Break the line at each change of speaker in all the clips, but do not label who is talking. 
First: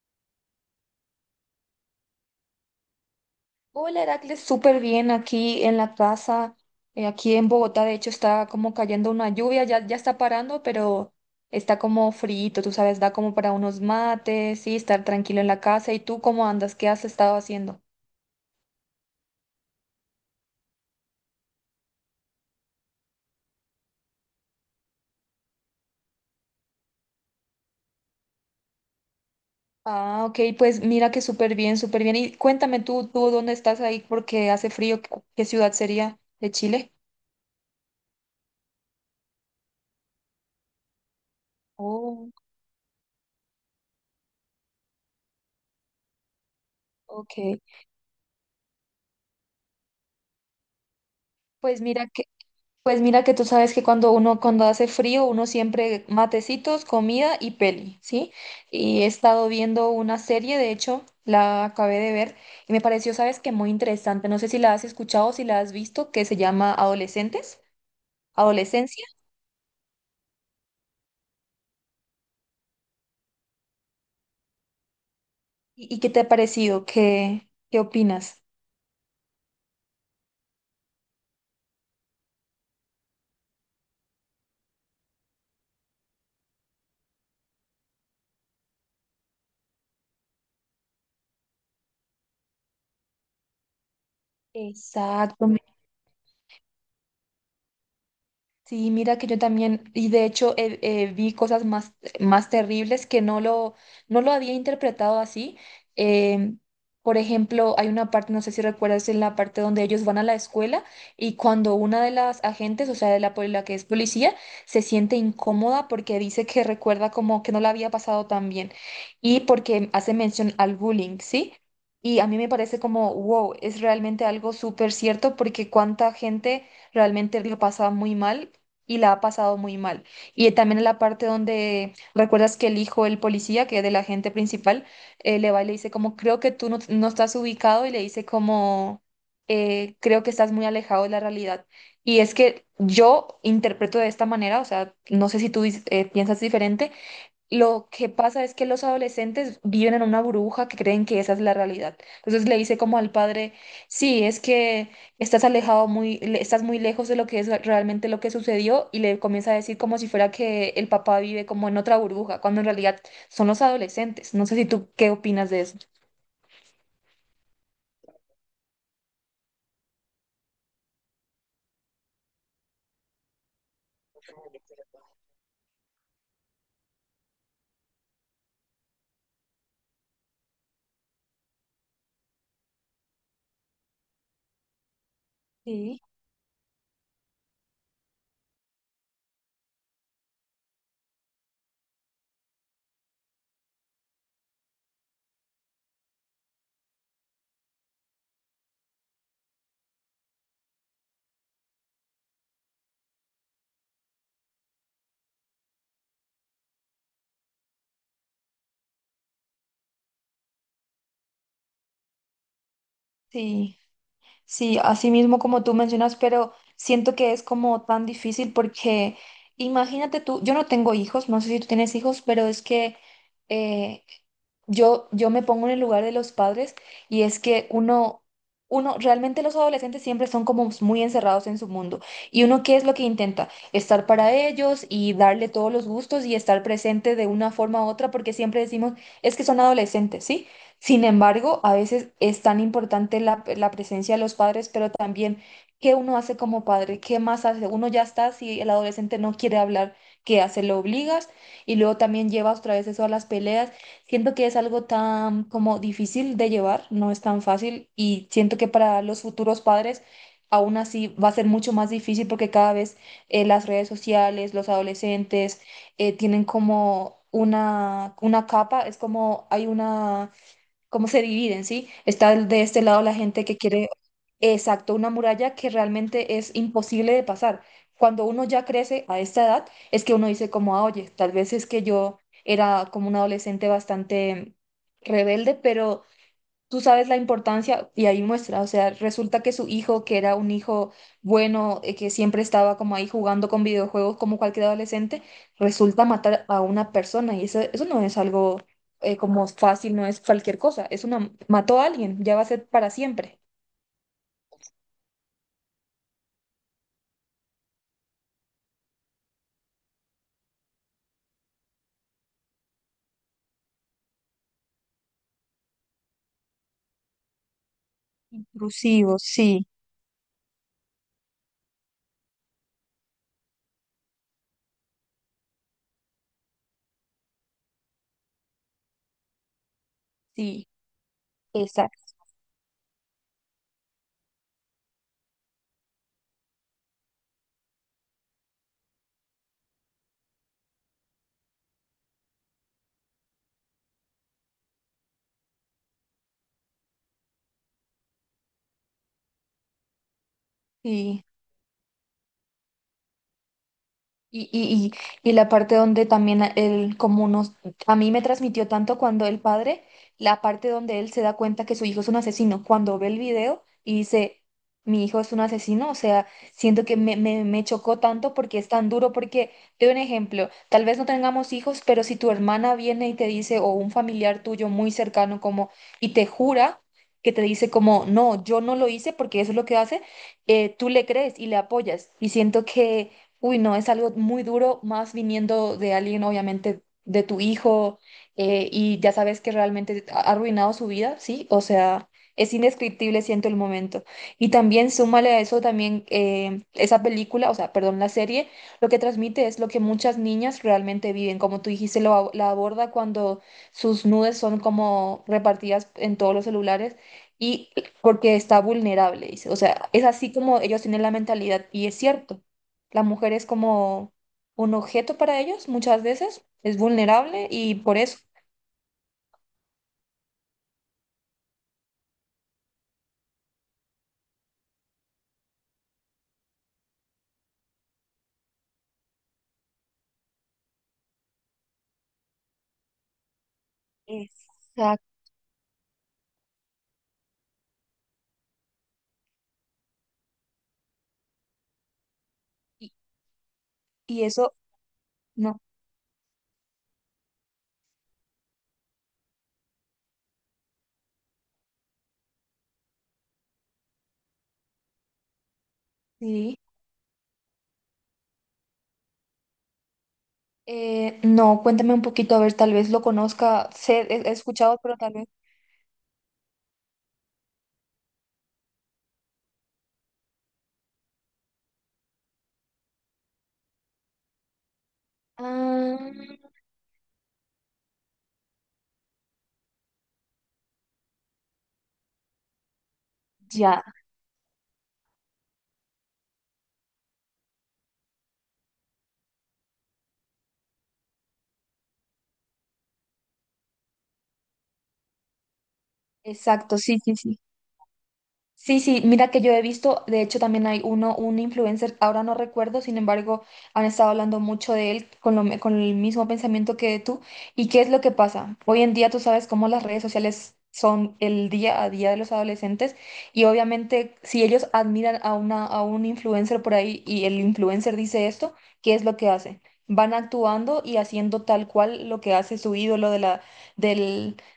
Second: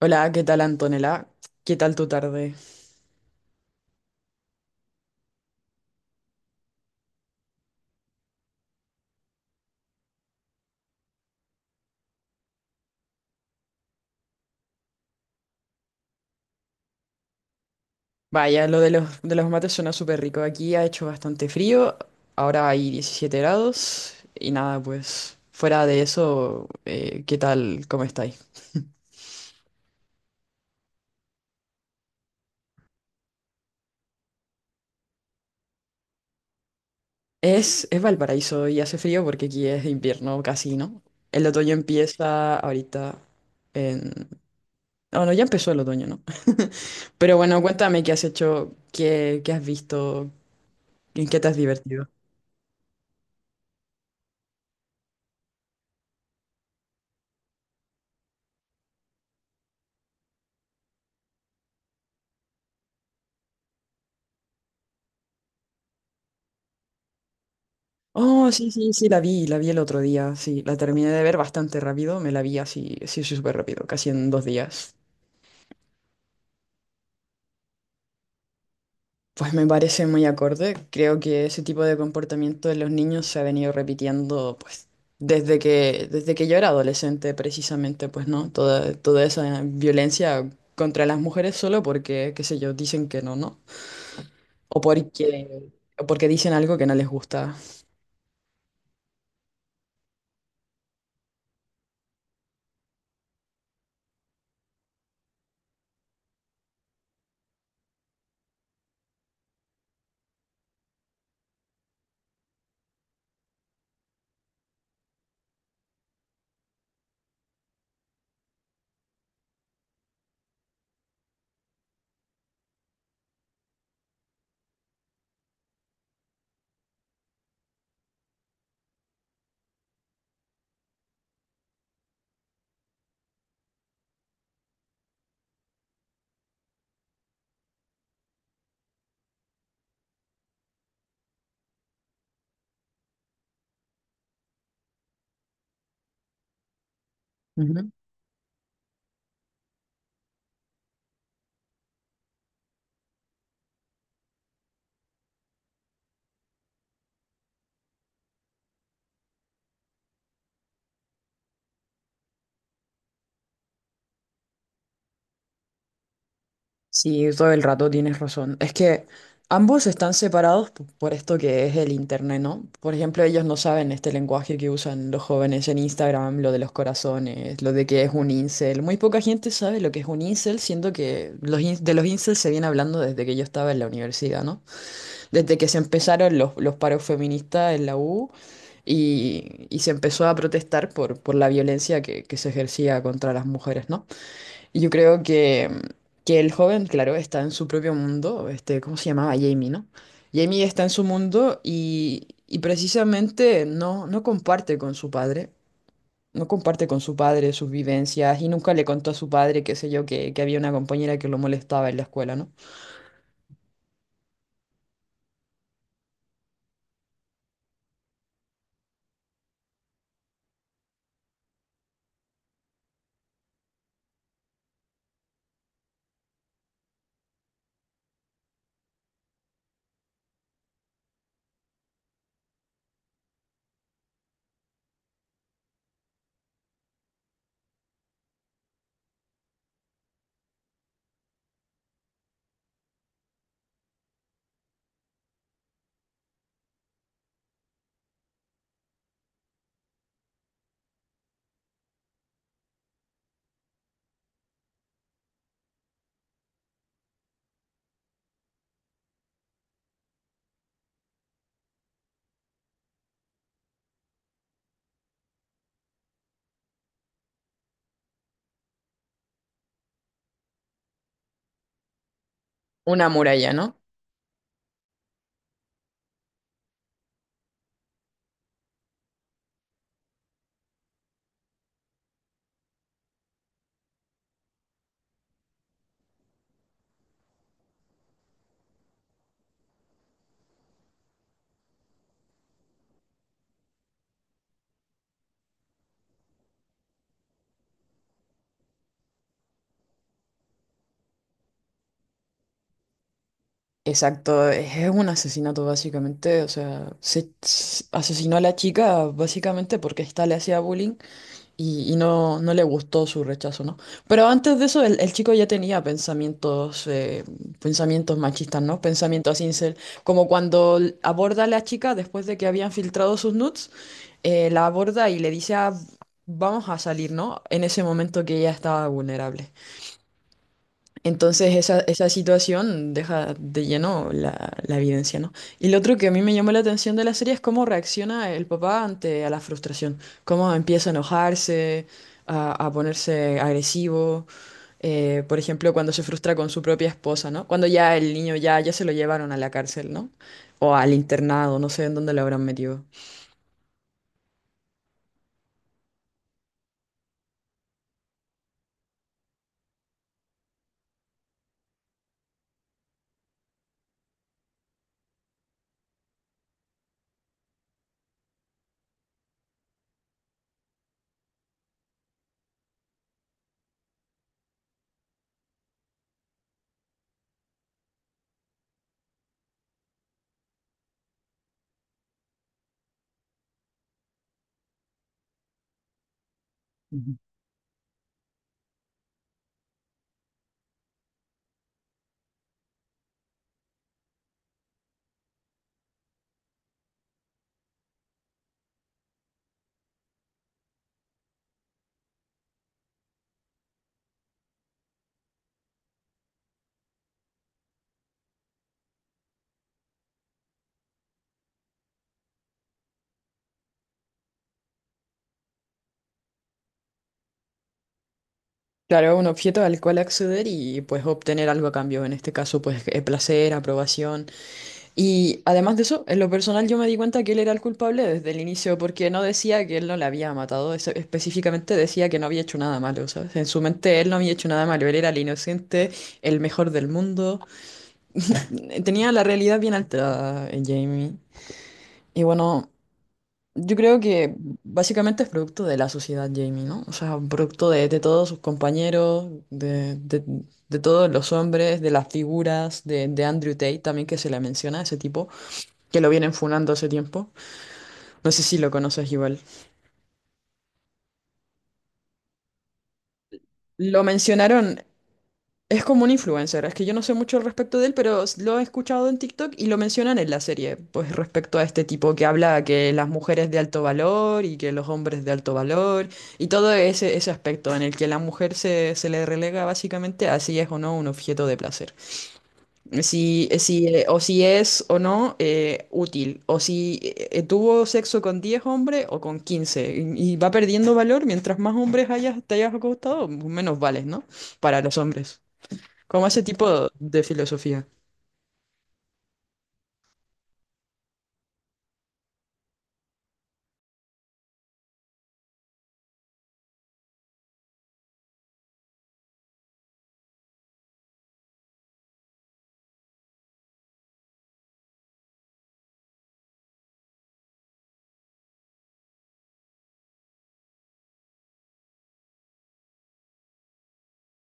Hola, ¿qué tal, Antonella? ¿Qué tal tu tarde?
Hola Heracles, súper bien aquí en la casa, aquí en Bogotá, de hecho está como cayendo una lluvia, ya está parando, pero está como frito, tú sabes, da como para unos mates y estar tranquilo en la casa. ¿Y tú cómo andas? ¿Qué has estado haciendo?
Vaya, lo de los mates suena súper rico. Aquí ha hecho bastante frío, ahora hay 17 grados y nada, pues fuera de eso, ¿qué tal? ¿Cómo estáis?
Ah, ok, pues mira que súper bien, súper bien. Y cuéntame tú dónde estás ahí porque hace frío, ¿qué ciudad sería de Chile?
Es Valparaíso y hace frío porque aquí es invierno casi, ¿no? El otoño
Oh,
empieza ahorita en... No, no, ya empezó el otoño, ¿no? Pero
ok.
bueno, cuéntame qué has hecho, qué has visto, en qué te has
Pues
divertido.
mira que... Pues mira que tú sabes que cuando hace frío, uno siempre matecitos, comida y peli, ¿sí? Y he estado viendo una serie, de hecho, la acabé de ver y me pareció, sabes que muy interesante. No sé si la has escuchado o si la has visto, que se llama Adolescentes,
Oh, sí, sí,
Adolescencia.
sí, la vi el otro día, sí, la terminé de ver bastante rápido, me la vi así, sí, súper rápido, casi en dos días.
¿Y qué te ha parecido? ¿Qué opinas?
Pues me parece muy acorde, creo que ese tipo de comportamiento de los niños se ha venido repitiendo, pues, desde que yo era adolescente, precisamente, pues, ¿no? Toda esa violencia contra las mujeres solo porque, qué sé yo, dicen que no, ¿no? O porque,
Exacto.
o porque dicen algo que no les gusta.
Sí, mira que yo también, y de hecho vi cosas más terribles que no lo había interpretado así. Em, por ejemplo, hay una parte, no sé si recuerdas, en la parte donde ellos van a la escuela y cuando una de las agentes, o sea, la que es policía, se siente incómoda porque dice que recuerda como que no la había pasado tan bien y porque hace mención al bullying, ¿sí? Y a mí me parece como, wow, es realmente algo súper cierto porque cuánta gente realmente lo pasa muy mal y la ha pasado muy mal. Y también en la parte donde recuerdas que el hijo, el policía, que es del agente principal, le va y le dice como, creo que tú no estás ubicado y le dice como, creo que estás muy alejado de la realidad. Y es que yo interpreto de esta manera, o sea, no sé si tú piensas diferente, lo que pasa es que los adolescentes viven en una burbuja que creen que esa es la realidad. Entonces le dice como al padre, sí, es que estás alejado estás muy lejos de lo que es realmente lo que sucedió y le comienza a decir como si fuera que el papá vive como en otra burbuja, cuando en realidad son los adolescentes. No sé si tú qué opinas de eso.
Sí, todo el rato tienes razón. Es que ambos están separados por esto que es el internet, ¿no? Por ejemplo, ellos no saben este lenguaje que usan los jóvenes en Instagram, lo de los corazones, lo de que es un incel. Muy poca gente sabe lo que es un incel, siendo que los in- de los incels se viene hablando desde que yo estaba en la universidad, ¿no? Desde que se
Sí,
empezaron los paros feministas en la U y se empezó a protestar por la violencia que se ejercía contra las mujeres, ¿no? Yo creo que, que el joven, claro, está en su propio mundo, este, ¿cómo se llamaba? Jamie, ¿no? Jamie está en su mundo y precisamente no comparte con su padre, no comparte con su padre sus vivencias y nunca le contó a su padre, qué sé yo, que había una compañera que lo molestaba en la escuela, ¿no?
sí. Sí, así mismo como tú mencionas, pero siento que es como tan difícil porque imagínate tú, yo no tengo hijos, no sé si tú tienes hijos, pero es que eh, yo me pongo en el lugar de los padres y es que uno, realmente los adolescentes siempre son como muy encerrados en su mundo. ¿Y uno qué es lo que intenta? Estar para ellos y darle todos los gustos y estar presente de una forma u otra porque siempre decimos, es que son adolescentes, ¿sí? Sin embargo, a veces es tan importante la presencia de los padres, pero también qué uno hace como padre, qué más hace. Uno ya está, si el adolescente no quiere hablar, ¿qué hace? Lo obligas y luego también llevas otra vez eso a las peleas. Siento que es algo tan como difícil de llevar, no es tan fácil y siento que para los futuros padres... Aún así va a ser mucho más difícil porque cada vez las redes sociales, los adolescentes tienen como una capa, es como hay una, cómo se dividen, ¿sí? Está el- de este lado
Una
la gente
muralla,
que
¿no?
quiere, exacto, una muralla que realmente es imposible de pasar. Cuando uno ya crece a esta edad, es que uno dice como, "Ah, oye, tal vez es que yo era como un adolescente bastante rebelde, pero tú sabes la importancia", y ahí muestra, o sea, resulta que su hijo, que era un hijo bueno, que siempre estaba como ahí jugando con videojuegos como cualquier adolescente, resulta matar a una persona y eso no es algo como fácil, no es cualquier cosa, es una, mató a alguien, ya va a ser para siempre.
Exacto, es un asesinato básicamente, o sea, asesinó a la chica básicamente porque ésta le hacía bullying y no le gustó su rechazo, ¿no? Pero antes de eso, el chico ya tenía pensamientos, pensamientos machistas, ¿no?
Intrusivos,
Pensamientos
sí.
incel, como cuando aborda a la chica después de que habían filtrado sus nudes, la aborda y le dice, "Ah, vamos a salir, ¿no?" En ese momento que ella estaba vulnerable.
Sí,
Entonces esa
exacto.
situación deja de lleno la, la evidencia, ¿no? Y lo otro que a mí me llamó la atención de la serie es cómo reacciona el papá ante a la frustración, cómo empieza a enojarse, a ponerse agresivo, por ejemplo, cuando se frustra con su propia esposa, ¿no? Cuando ya el niño ya se lo llevaron a la cárcel, ¿no? O al
Sí.
internado, no sé en dónde lo habrán metido.
Y, y, y la parte donde también él, como nos, a mí me transmitió tanto cuando el padre, la parte donde él se da cuenta que su hijo es un asesino, cuando ve el video y dice, mi hijo es un asesino, o sea, siento que me chocó tanto porque es tan duro, porque, te doy un ejemplo, tal vez no tengamos hijos, pero si tu hermana viene y te dice, o un familiar tuyo muy cercano como, y te jura, que te dice como, no, yo no lo hice porque eso es lo que hace, tú le crees y le apoyas. Y siento que uy, no, es algo muy duro, más viniendo de alguien, obviamente,
Ujú.
de tu hijo, y ya sabes que realmente ha arruinado su vida, ¿sí? O sea, es indescriptible, siento el momento. Y también súmale a eso también esa película, o sea, perdón, la serie, lo que transmite es lo que muchas niñas realmente viven. Como tú dijiste, la aborda cuando sus nudes son como repartidas en todos los celulares. Y porque está vulnerable, dice. O sea, es así como ellos tienen la mentalidad, y es cierto. La mujer es como un objeto para ellos muchas veces, es vulnerable y por eso.
Claro, un objeto al cual acceder y pues obtener algo a cambio, en este caso pues placer, aprobación. Y además de eso, en lo personal yo me di cuenta que él era el culpable desde el inicio, porque no decía que él no la había matado, específicamente decía que no había hecho nada malo, ¿sabes? En su mente él no había hecho nada malo, él era el
Exacto.
inocente, el mejor del mundo. Tenía la realidad bien alterada, Jamie. Y bueno,
Y,
yo creo
y
que
eso,
básicamente es
no,
producto de la sociedad, Jamie, ¿no? O sea, producto de todos sus compañeros, de todos los hombres, de las figuras, de Andrew Tate también que se le menciona, ese tipo que lo vienen
sí.
funando hace tiempo. No sé si lo conoces igual.
No, cuéntame un poquito, a ver, tal vez lo conozca,
Lo
sé, he escuchado,
mencionaron,
pero tal vez.
es como un influencer, es que yo no sé mucho al respecto de él, pero lo he escuchado en TikTok y lo mencionan en la serie, pues respecto a este tipo que habla que las mujeres de alto valor y que los hombres de alto
Ah,
valor y todo ese, ese aspecto en el que la mujer se le relega básicamente a si es o no un objeto de placer. Si,
ya,
si, o si es o no útil, o si tuvo sexo con 10 hombres o con 15 y va perdiendo valor mientras más hombres te hayas acostado, menos vales, ¿no? Para los hombres. Como ese
exacto,
tipo
sí, sí,
de
sí.
filosofía.
Sí, sí, mira que yo he visto, de hecho también hay uno, un influencer, ahora no recuerdo, sin embargo, han estado hablando mucho de él con el mismo pensamiento que tú. ¿Y qué es lo que pasa? Hoy en día tú sabes cómo las redes sociales son el día a día de los adolescentes y obviamente si ellos admiran a un influencer por ahí y el influencer dice esto, ¿qué es lo que hacen? Van actuando y haciendo tal cual lo que hace su ídolo de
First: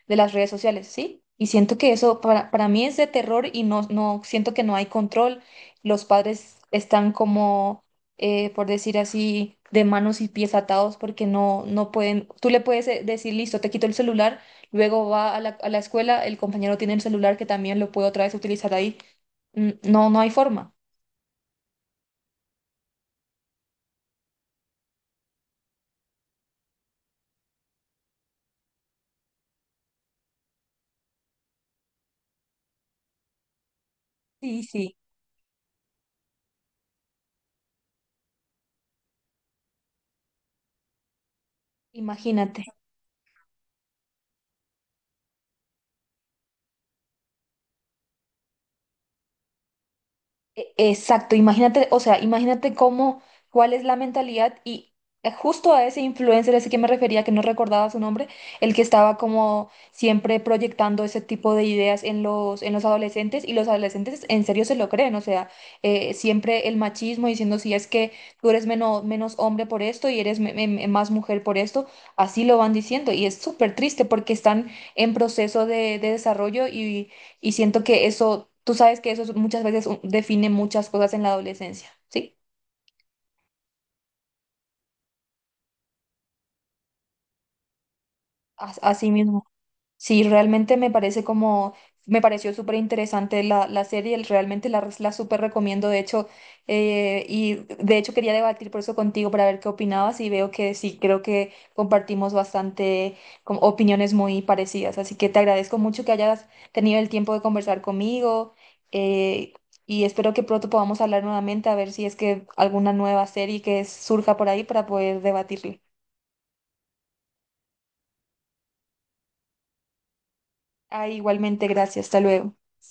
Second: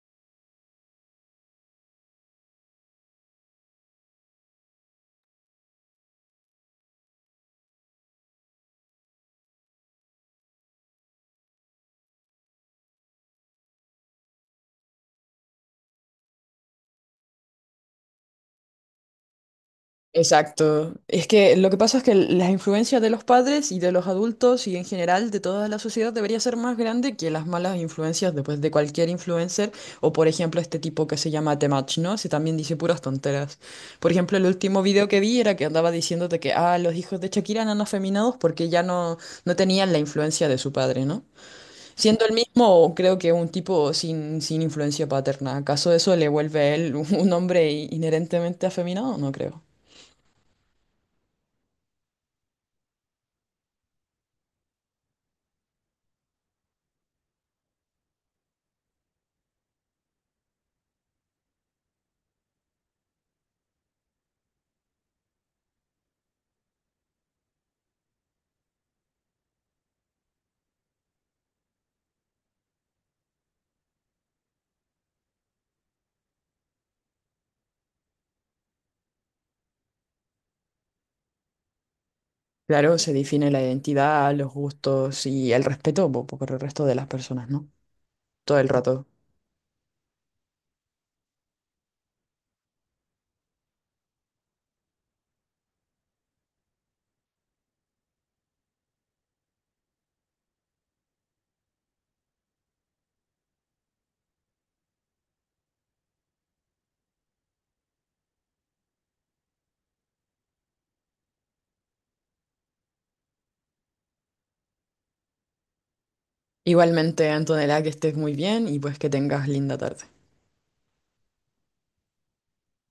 de las redes sociales, ¿sí? Y siento que eso para mí es de terror y no siento que no hay control. Los padres están como, por decir así, de manos y pies atados porque no pueden, tú le puedes decir, listo, te quito el celular, luego va a a la escuela, el compañero tiene el celular que también lo puede otra vez utilizar ahí. Mm, no, no hay forma.
Exacto. Es que lo que pasa es que las influencias de los padres y de los adultos y en general de toda la sociedad debería ser más grande que las malas influencias después de cualquier influencer o por ejemplo este tipo que se llama Temach, ¿no? Se también dice puras tonteras. Por ejemplo, el
Sí,
último
sí.
video que vi era que andaba diciéndote que ah, los hijos de Shakira eran afeminados porque no tenían la influencia de su padre, ¿no? Siendo el
Imagínate.
mismo, creo que un tipo sin influencia paterna. ¿Acaso eso le vuelve a él un hombre inherentemente afeminado? No creo.
Exacto, imagínate, o sea, imagínate cómo, cuál es la mentalidad y justo a ese influencer, ese que me refería, que no recordaba su nombre, el que estaba como siempre proyectando ese tipo de ideas en en los adolescentes y los adolescentes en serio se lo creen, o sea, siempre el machismo diciendo si es que tú eres menos hombre por esto y eres más mujer por esto, así lo van diciendo y es súper triste porque están en proceso de desarrollo y siento que eso, tú sabes que eso es- muchas veces un- define muchas cosas en la adolescencia, ¿sí?
Claro, se define la identidad, los gustos y el respeto por el resto de las personas, ¿no? Todo el rato.
Así mismo. Sí, realmente me parece como, me pareció súper interesante la serie, el- realmente la súper recomiendo, de hecho, y de hecho quería debatir por eso contigo para ver qué opinabas y veo que sí, creo que compartimos bastante como opiniones muy parecidas, así que te agradezco mucho que hayas tenido el tiempo de conversar conmigo, eh, y espero que pronto podamos hablar nuevamente a ver si es que alguna nueva serie que surja por ahí para poder debatirla.
Igualmente, Antonella, que estés muy bien y pues que tengas linda tarde.
Ah, igualmente, gracias, hasta luego.